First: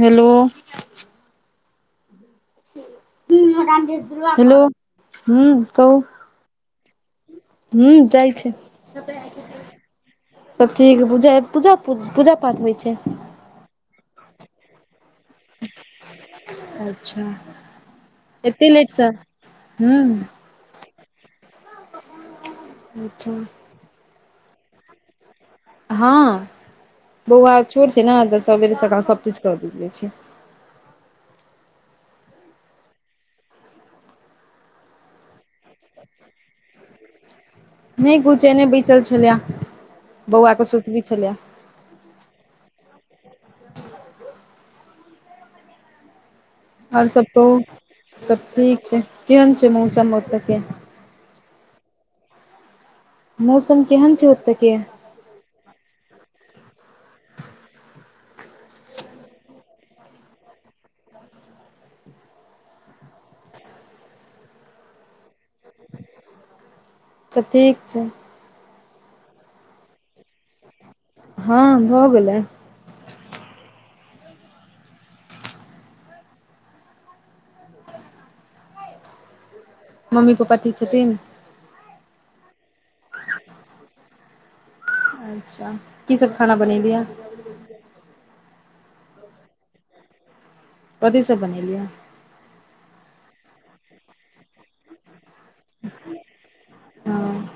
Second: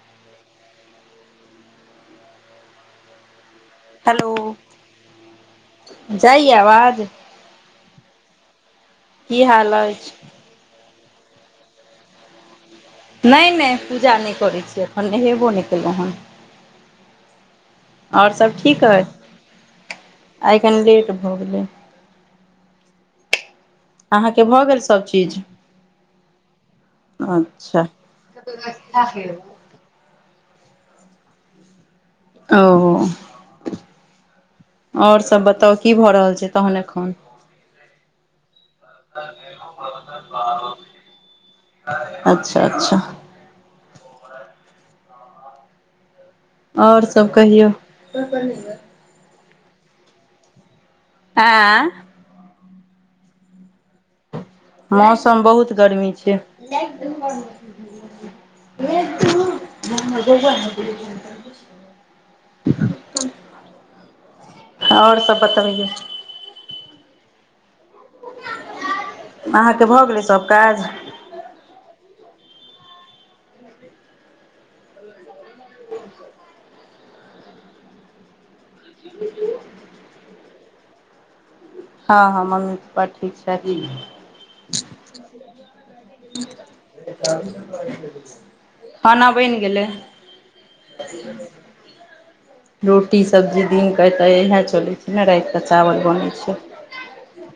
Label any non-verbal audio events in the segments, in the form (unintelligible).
Hello. Hello हुं कहु। जाइ या आवाज। ह्म जाय छै। की हाल अछि सब ठीक बुझाय पूज पूजा पाठ होइ छै। नहि नहि पूजा नहि करैत छी एखन नहेब हेबो नै केलौउ हैं अच्छा आर सब एते ठीक अय। लेटसँ हूँ आइ कनी लेट भऽ गेलैय। अच्छा। अहाँके भऽ गेल सभ चीज। हँ बौआ अच्छा छोट छै ने तऽ सबेरे सकाल सभ चीज क लेने छी। ओ और सब बताउ की भऽ रहल छै, तहन एखन। नहि किुछ एनैहे बैसल छलियए, बौआ कऽ सुतबी छलियए। अच्छा- अच्छा। आओर और सब सभ कहू कहियौ सब ठीक छै, केहन छै मौसम ओतऽ के। आँ। मौसम केहन छै ओतऽके। मौसम बहुत गर्मी छै। (inaudible) और सब बतबियो। सब ठीक छै। अहाँके भऽ गेलै सब काज। हँ भऽ गेलै। ब मम्मी पप्पा ठीक छथिन? हँ- हँ मम्मी पप्पा ठीक छथिन। अच्छा की सब खाना बनेलियै हे। खाना बनि गेलै। कथी सब बनेलियै रोटी, सब्जी दिनके तऽ इएह चलै छै ने, राइत के चावल बनै छै। हँ।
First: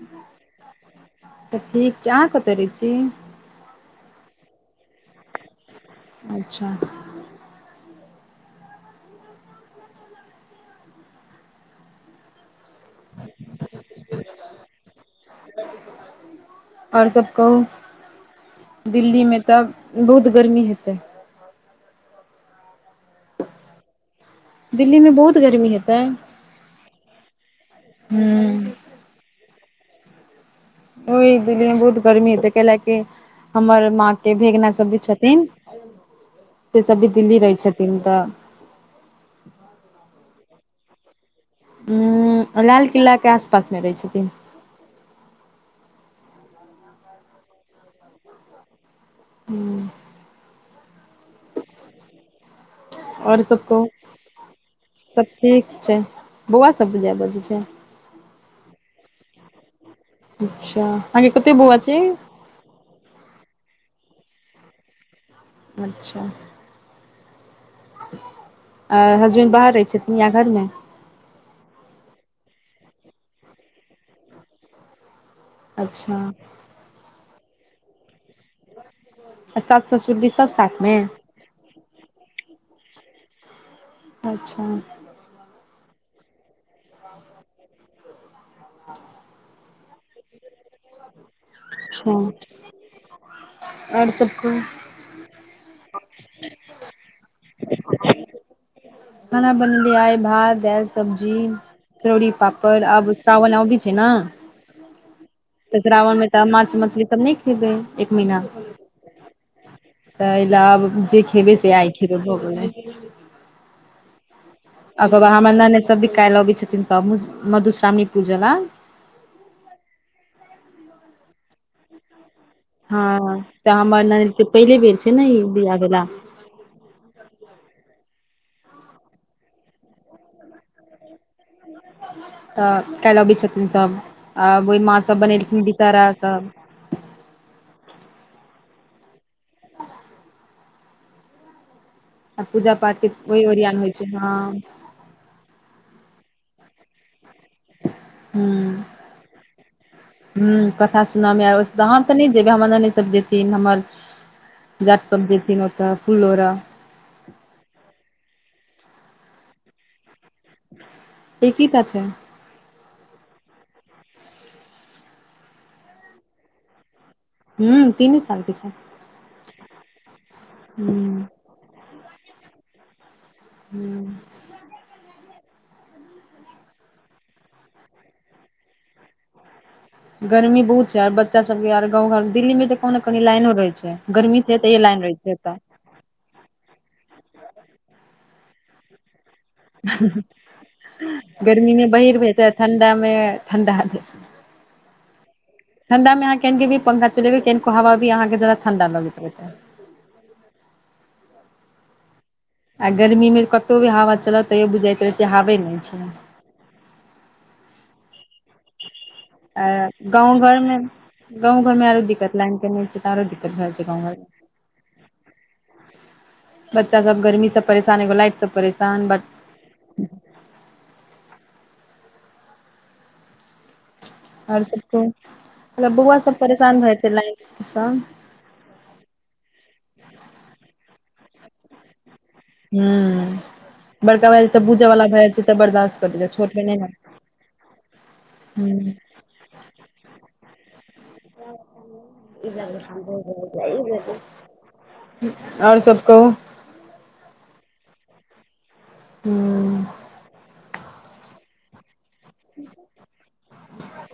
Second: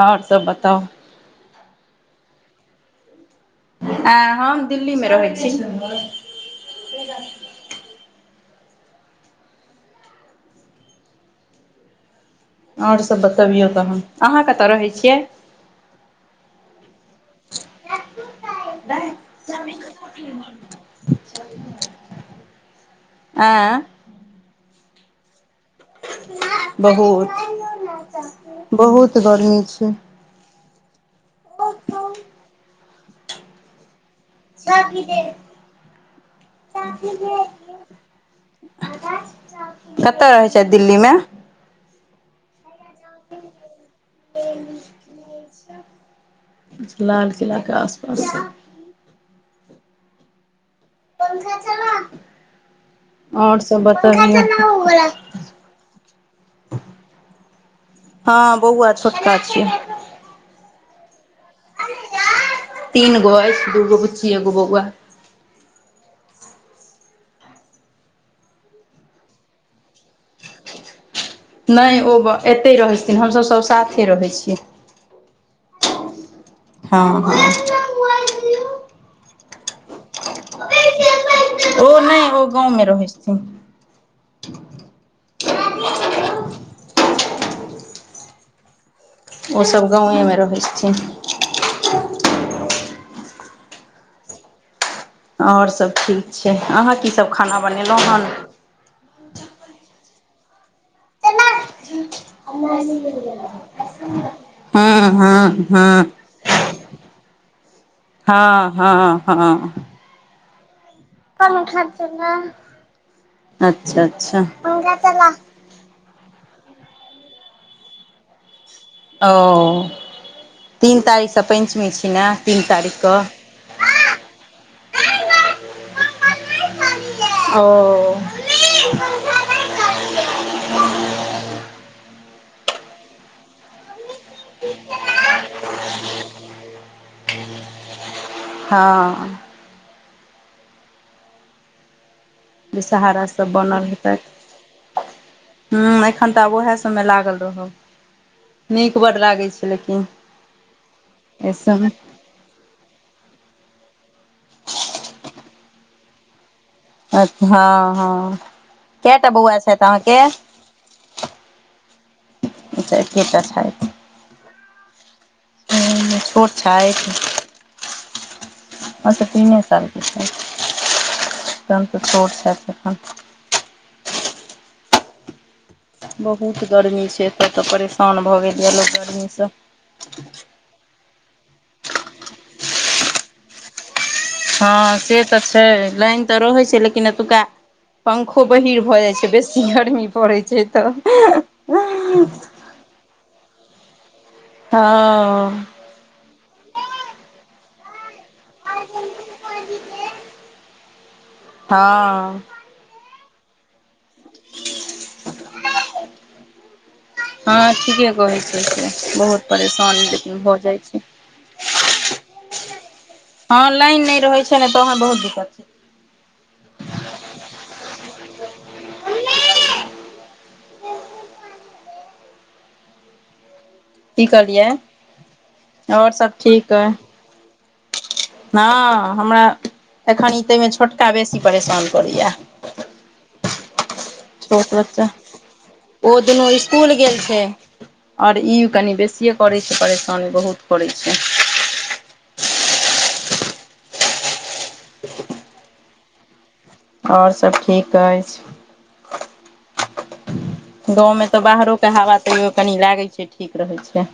और सब बताउ। सब ठीक छै, अहाँ कतऽ रहै छी। अंय हम दिल्ली में रहै छी। अच्छा। और सब बतबियौ तहन, अहाँ कतऽ रहै छियै। और सब कहू। दिल्ली में तऽ बहुत गर्मी हेतै। अंय। दिल्ली में बहुत गर्मी हेतै। हूँ बहुत- बहुत गर्मी छै। ओह दिल्ली मे बहुत गर्मी हेतै कैलैऽ कि हमर माँ के भेगना सब भी कतय छथिन, से सब भी दिल्ली रहै छथिन तऽ कतय रहै छैथ दिल्ली मे। उंऽ लाल किला के आस-पास में रहैत छथिन। लाल किला के आस पास। हूँ। पंखा चला नऽ। आओर और सब कहू बताबियो। सब ठीक छै बौआ सब बुझाए बाजै छै। हँ बौआ छोटका छियै। अच्छा! अहाँ के कतेक बौआ छै। तीन गो अइछ, दूगो बुच्ची एगो बौआ। अच्छा! आ हसबैंड बाहर रहै छथिन या घर मे? नै ओ एतै रहै छथिन, हमसभ सभ साथे रहै छियै। अच्छा। हँ हँ। आ सास ससुर भी सभ साथ मे? ओ नहि ओ गाँव मे रहैत छथिन। अच्छा। ओ सभ गांव मे रहै छथिन। हुं, और सब कहु। और सभ ठीक छै अहाँ की सभ खाना बनेलहुँ हन। खाना बनेलिऐ आइ भात दैल। हँ सब्जी चरौड़ी पापड़ आब स्राव आबै छै न। ह ह। तऽ श्रावन मे तऽ माछ मछली तब नहि खेबै, एक महीना। हँ हँ हँ तऽ एहि ले आब जे खेबै से पंखा आइ खेबै चला भऽ गेलै। अच्छा अच्छा। पंखा ओकर चला बाद हमर ननैद सब भी काइल अबै छथिन सब मधुश्रावणी पूजा ले। ओ तीन तारीख सँ पञ्चमी छी न। हँ तऽ हमर ननैद के पहिले बेर छै ने ई बियाह भेला। ओ। (unintelligible) तऽ काल्हि आबैत छथिन सब आ ओहि माँ सब बनेलथिन विषहरा सब। हँ। आ पूजा पाठके ओहि ओरियन होइ छै न। हं एखन तऽ आब ओहे सब मे लागल रहब। हुं नीक बड लागै छै लेकिन हुं कथा सुनऽ मे एहि आबैत छै सबमे सब। ओते नहि जेबे हमर ननैद सब जेथिन हमर जेठ सब जेथिन ओते फूल लोढऽ। अच हँ हँ कै टा बौआ छथि अहाँ के। ऐके टा छैथ। अच्छा एके टा छैथ। छोट छैथ। हुं तीन साल के छैथ। अच्छा तऽ तीने साल के छैथ। हूं। तखन त छोट छैथ अखैन। हुं। बहुत गर्मी छै एतय तऽ परेशान भऽ गेलैये लोक गर्मीसँ। गर्मी बहुत छै आर बच्चा सब के यार गाँव घर मे, दिल्ली मे त कनी कनी लाइनो रहे छै। गर्मी छै तैयो हँ लाइन रहै से तऽ एतऽ छै लाइन तऽ रहे छै लेकिन एतुका पंखो बहीर भऽ जाइ छै बेसी। गर्मी पड़ैत छै त। ठण्डामे ठण्डा बेसी। हँ। ठण्डामे अहाँ कनेको भी पंखा चलेबै कनिको हवा भी अहाँके ज्यादा ठण्डा लगैत रहतै। हां। आ गर्मीमे कतहु भी हवा चलत तैयो बुझाइत रहैत छै हावे नहि छै। हँ ठीके कहै छै, से बहुत आ परेशानी गाँव लेकिन घर मे भजाइ छै। गाँव घरमे आरो दिकत लइन कनहि रहे छै। तऽ आरो दिक्कत हँ भए छै लाइन गाँव घर नहि मे रहै छै ने तहन बहुत दिक्कत छै। बच्चा सब गर्मीसँ परेशान एगो लाइटसँ परेशान बड की ओर कहलियै सब कहु मतलब आओर बौआ सब ठीक परेशान अइ रहै छै, लाइनसँ। हँ हमरा एखन ई ताहिमे छोटका बेसी परेशान करैए। हम्म बड़का वाला त बूजय बच्चा बला भए जाइ छै, त बर्दाश्त ओ कर छोटके नइ न। ओर ई कनि बेसिए करै छै, परेशानी बहुत करै छै। ओर सब कहु ओर सब ठीक अइछ। हम्म गाँवमे त बाहरोके हवा तयो कनि लागै छै, ठीक रहै छै।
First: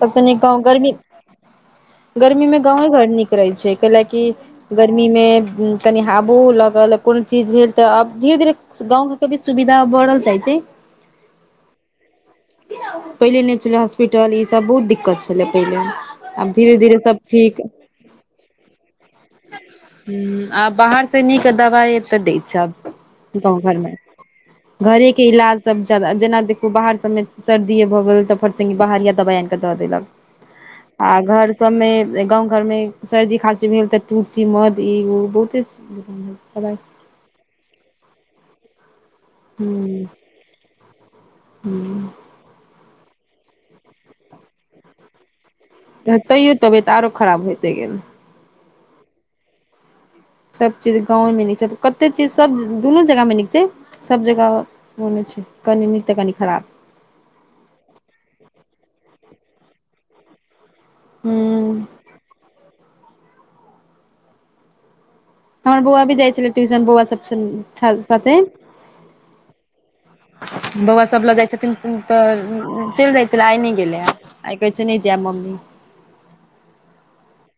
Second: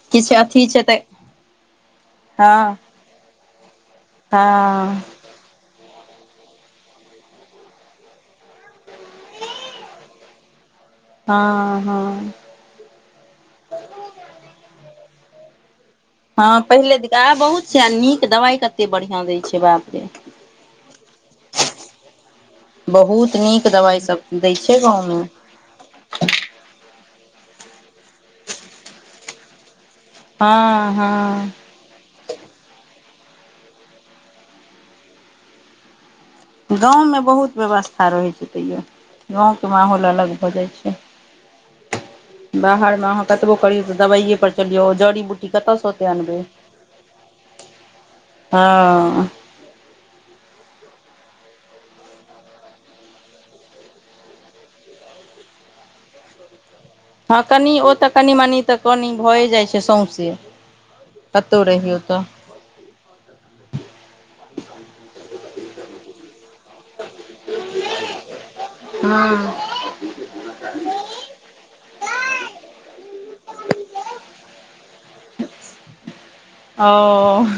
तबसँ किछु निक गांव अथी छै गर्मी तऽ गर्मी हँ मे गाँव घर नीक रहै छै, कैलेकि हँ गर्मीमे कनि हाबो लगल कोनो चीज भेल त आब धीरे -धीरे गाँव घरके भी सुविधा बढ़ल जाइ छै। हँ -हँ पहिले नहि छलै हॉस्पिटल ईसभ बहुत दिक्कत छलै, पहिले आब हँ धीरे पहिले धीरे सब अब बहुत छै आ नीक दवाई कते बढ़ियां दय छै। बाप रे हम्म आब बाहर से नीक दबाइ एत दै छ। बहुत नीक दबाइसभ दै छै गाँवमे। सभ जादा जेना देखू बाहर सभमे सर्दिए भ गेल त फटसने बाहरिया दबाइ आन के द देलक हँ आ घर हँ सबमे गाँव घरमे सर्दी खाँसी भेल त तुलसी मध ई उ बहुते छै। गाँवमे बहुत व्यवस्था रहै छै, तैयो गाँवके माहौल अलग भजाइ छै। हम्म बाहरमे अहाँ कतबो करियौ त दबाइए पर चलियौ जड़ी बूटी इ कतस तैयो तबियत आरो खराब होयइते गेल हँ सभ चीज गाँव मे नीक छै, कते चीज सब दुनू जगह मे नीक छै। सभ जगह ओनहे छै कनि नीक तऽ, कनि खराब हँ कनि ओ त कनि मनी त कनि भए जाइ छै, सौँसे ह कतौ रहियो त, हमर बौआ भी जाइ छलै ट्यूशन बौआ सब साथे हँ बौआ सब लऽ, जाइ छथिन तऽ चलि जाइ छलै आइ नहि गेलै हे। आइ कहै छै नइ जायब मम्मी ओ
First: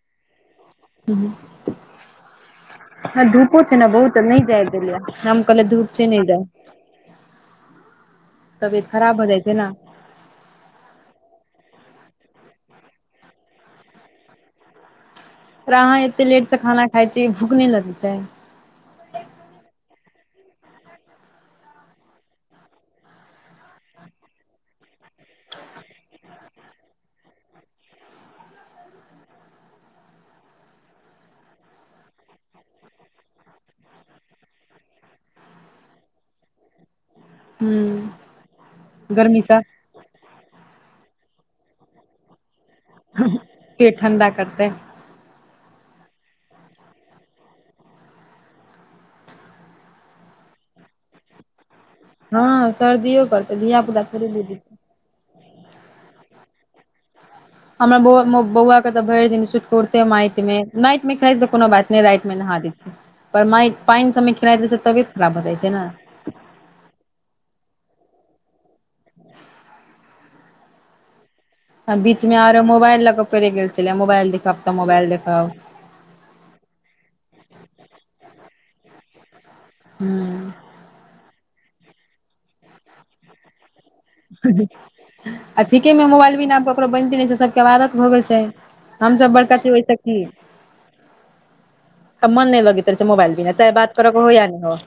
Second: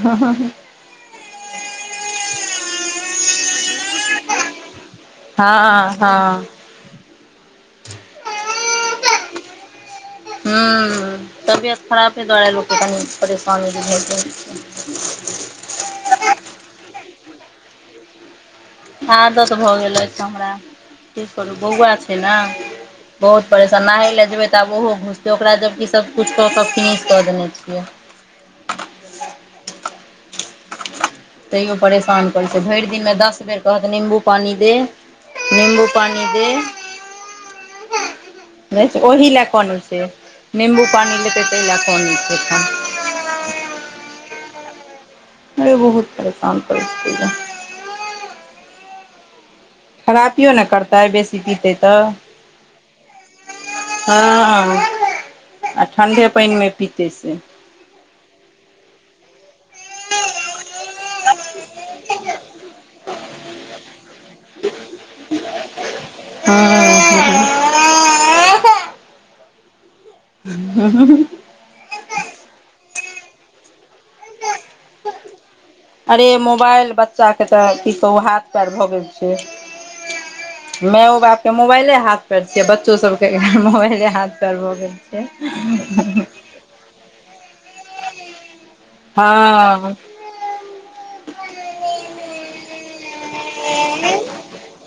ह - ह ह धूपो छै ने, बहुत तऽ नहि जाय देलियैए। हम कहलियै हँ धूप छै नहि जाइ हँ तबियत खराब भऽ जाइ छै नऽ हूं तबियत खराबे द्वारे लोक के कनी परेशानी बुझाइय रहै छै (unintelligible) तोरा अहाँ एते लेटसँ खाना खाइ छियै भूख नहि लगै छै। आदत भऽ गेल अछि हमरा की करू बौआ छै नऽ बहुत परेशान नहाय लए जेबै तऽ आब ओहो घुसतै ओकरा जबकि सबकिछ कऽ कऽ फिनिश कऽ देने छियै। तईयो परेशान करै छै भैर दिनमे दस बेर कहत निम्बू पानी दे निम्बू पानी दे ह देखै छियै ओहि गर्मी लै सँ कानै छै। निम्बू पानी लेतै तै लै कानै छै एखन। हां पेट ठंडा करतै। अरे बहुत परेशान करय छै। खराबियौ नै करतै बेसी पितै तऽ हां सर्दियो करतै धिया-पुता थोरी बुझै हँ आ ठण्डे पैन मे पीतै से हमरा बौआ मो बौआ के तऽ भैर दिन सुत कोरते मैएट मे मैट मे खैस के कोनो बात नै राएत मे नहा दै छियै। पर मैट पाइन सबमे खैलाएत रहै छै त तबियत खराब भऽ जाए छै नै। हां। हूं-हूं-हूं आ बीचमे आरो मोबाइल लऽ कऽ पड़ैक गेल छलै यै मोबाइल देखब, तऽ मोबाइल देखब। अरे मोबाइल बच्चाके तै की कहू हाथ पैर भऽ गेल हूँ छै। माओ बाप के मोबाइले हाथ पैर छियै आ बच्चो सब के मोबाइले हाथ पैर भऽ गेल छै आ ठीके मे मोबाइल बिना आब ककरो बैनते नै छै सबके आब आदत भऽ गेल छै। हम सब बड़का छी ओय से हँ की? तब मोन नै लगैत रहै छै मोबाइल‌ बिना चाहे बात करा के होय या न‌ होय।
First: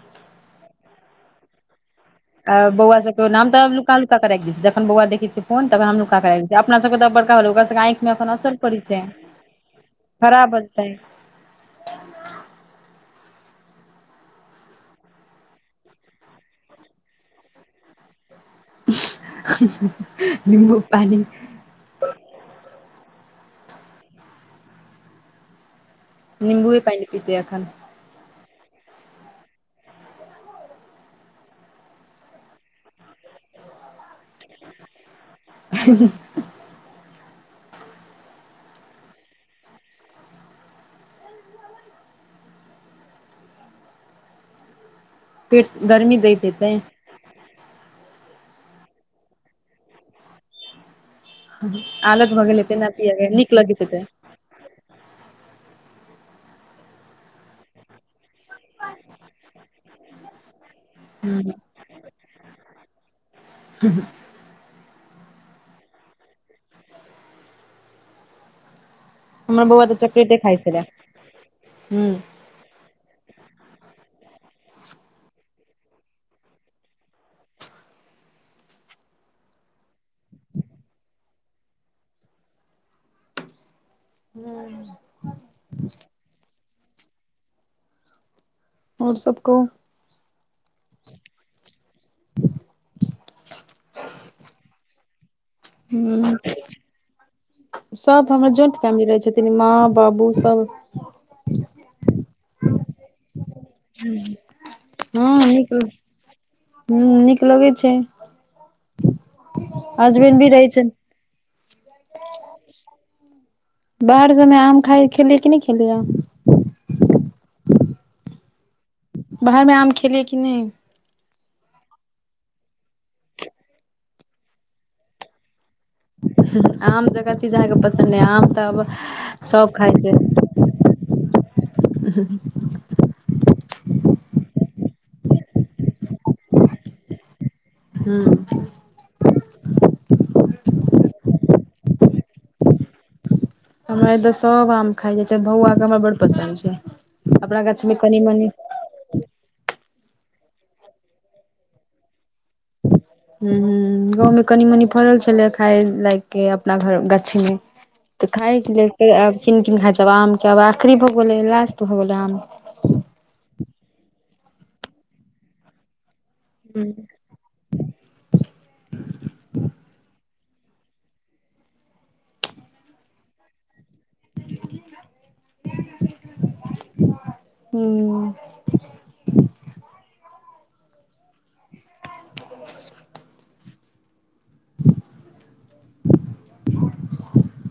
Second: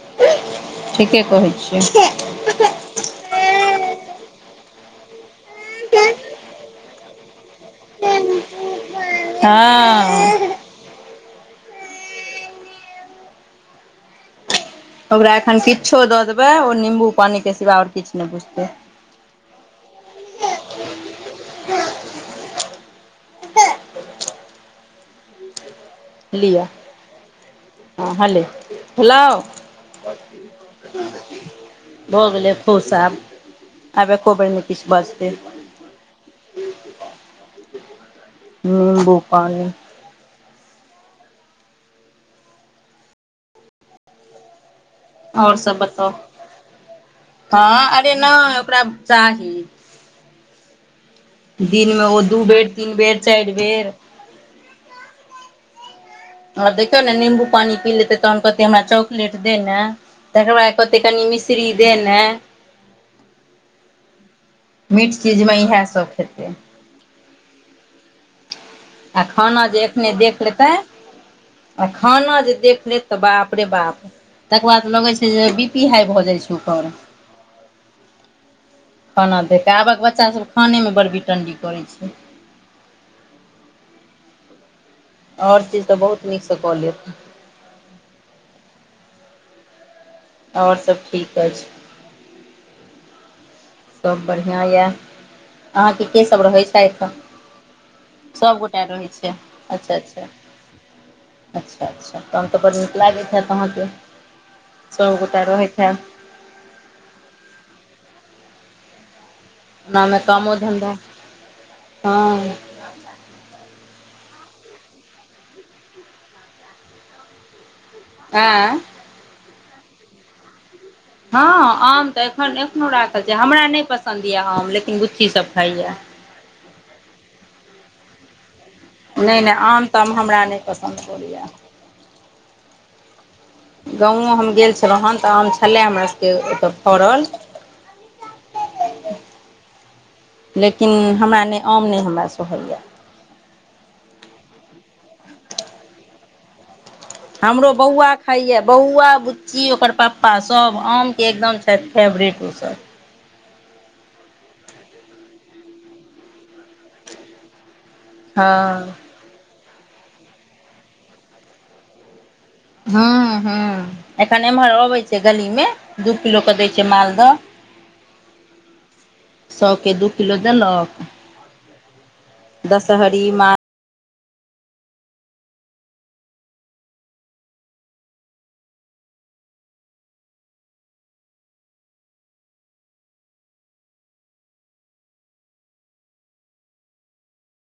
ठीके कहै छियै। आ बौआ सबके हम तऽ नुका-नुका कै राएख दै छियै जखैन बौआ देखै छियै फोन तखन हम नुका कऽ राएख दै छियै, अपना सबके तऽ आब बड़का (unintelligible) ओकरा सबके आएखमे अखन असर पड़ै छै। हँ खराब हेतै। ओकरा एखन किच्छो दऽ देबै ओ निम्बू पानिके सिवा और किछ नै बुझतै निम्बू पानी निंबूए पैन पीतै अखन हां हले, भेलौ? भऽ गेलै खूश आब, आब एकोबेर नै किछ बाजतै ही ही (unintelligible) नींबू पानी। और पेट सब बताउ गर्मी दैत हेतै हां अरे नै ओकरा चाही दिन मे ओ आदत दू भऽ गेल बेर, हेतै ने तीन पिय बेर, के चाएर नीक लगैत बेर हेतै अ देखियौ नै निम्बू पानी पी लेतै तहन कहतै हमरा चॉकलेट दे नै तकर बाद कहते कनि मिश्री दे नै ह (inaudible) मीठ चीज मे इहै सब खेतै। आ खाना हमर जे बौआ तऽ एखने चॉकलेटे देख खाइ लेतै छलै आ हूँ खाना जे देख लेत तऽ बाप रे बाप तकर बाद लगै छै जे बी पी हाई भऽ जाए छै ओकर खाना देख के आबक बच्चा सब खाने मे बड़ बिटण्डी करै छै। नै उ सब और चीज तै बहुत नीक से कऽ लेत और सब कहू? और सब ठीक ऐछ। सब बढ़िया यै अहाँके के सब हूँ रहै छै ऐठा? सब हमर ज्वइंट फैमिली रहै छथिन माँ अच्छा अच्छा बाबू सब अच्छा अच्छा। (unintelligible) तऽ बड़ नीक लागैत हैत अहाँके सभगोटा रहैत हैब। हुं नीक लगै छै। एनामे हसबैंड भी कामो रहै छै धंधा हँ। बाहर सममे आम खाइ खेलियै कि नहि खेलिय। ऐं। बाहरमे आम खेलियै कि नहि। हँ आम तऽ एखन एखनो राखल छै हमरा नहि पसन्द यए आम लेकिन बुच्चीसभ खाइया। आम जेका चीज अहाँके पसन्द या आम तऽ नहि नहि सभ आम ताम हमरा नहि पसन्द पड़ैया ह गाँवो हम गेल छलहुँ हन तऽ आम छलय हमरासभके ओतय फरल। हुं। लेकिन हमरा नहि आम नहि हमरा सोहैया। हमरा ऐ जग सब आम खा जाइ जाय छै बौआ के हमरा बड़ पसन्द छै। अपना हमरो गाछ मे बौआ कनि मनी खाइया बौआ बुच्ची ओकर पप्पा सब आमके एकदम छथि फेवरेट ओसभ। हु हु। गाँवमे कनी मनी फड़ल छलै खाय लाय के अपना घर गाछी मे। तऽ खाायके लेल हँ तऽ आब किन कीन खाइ छै आब आमके आब आखिरी भऽ गेलै लास्ट भऽ गेलै आम हु हु एखन एम्हर अबै छै गली मे दू किलोक दैय छैय हूँ मालदह। सौ के दू किलो देलक। दशहरी माल हुं।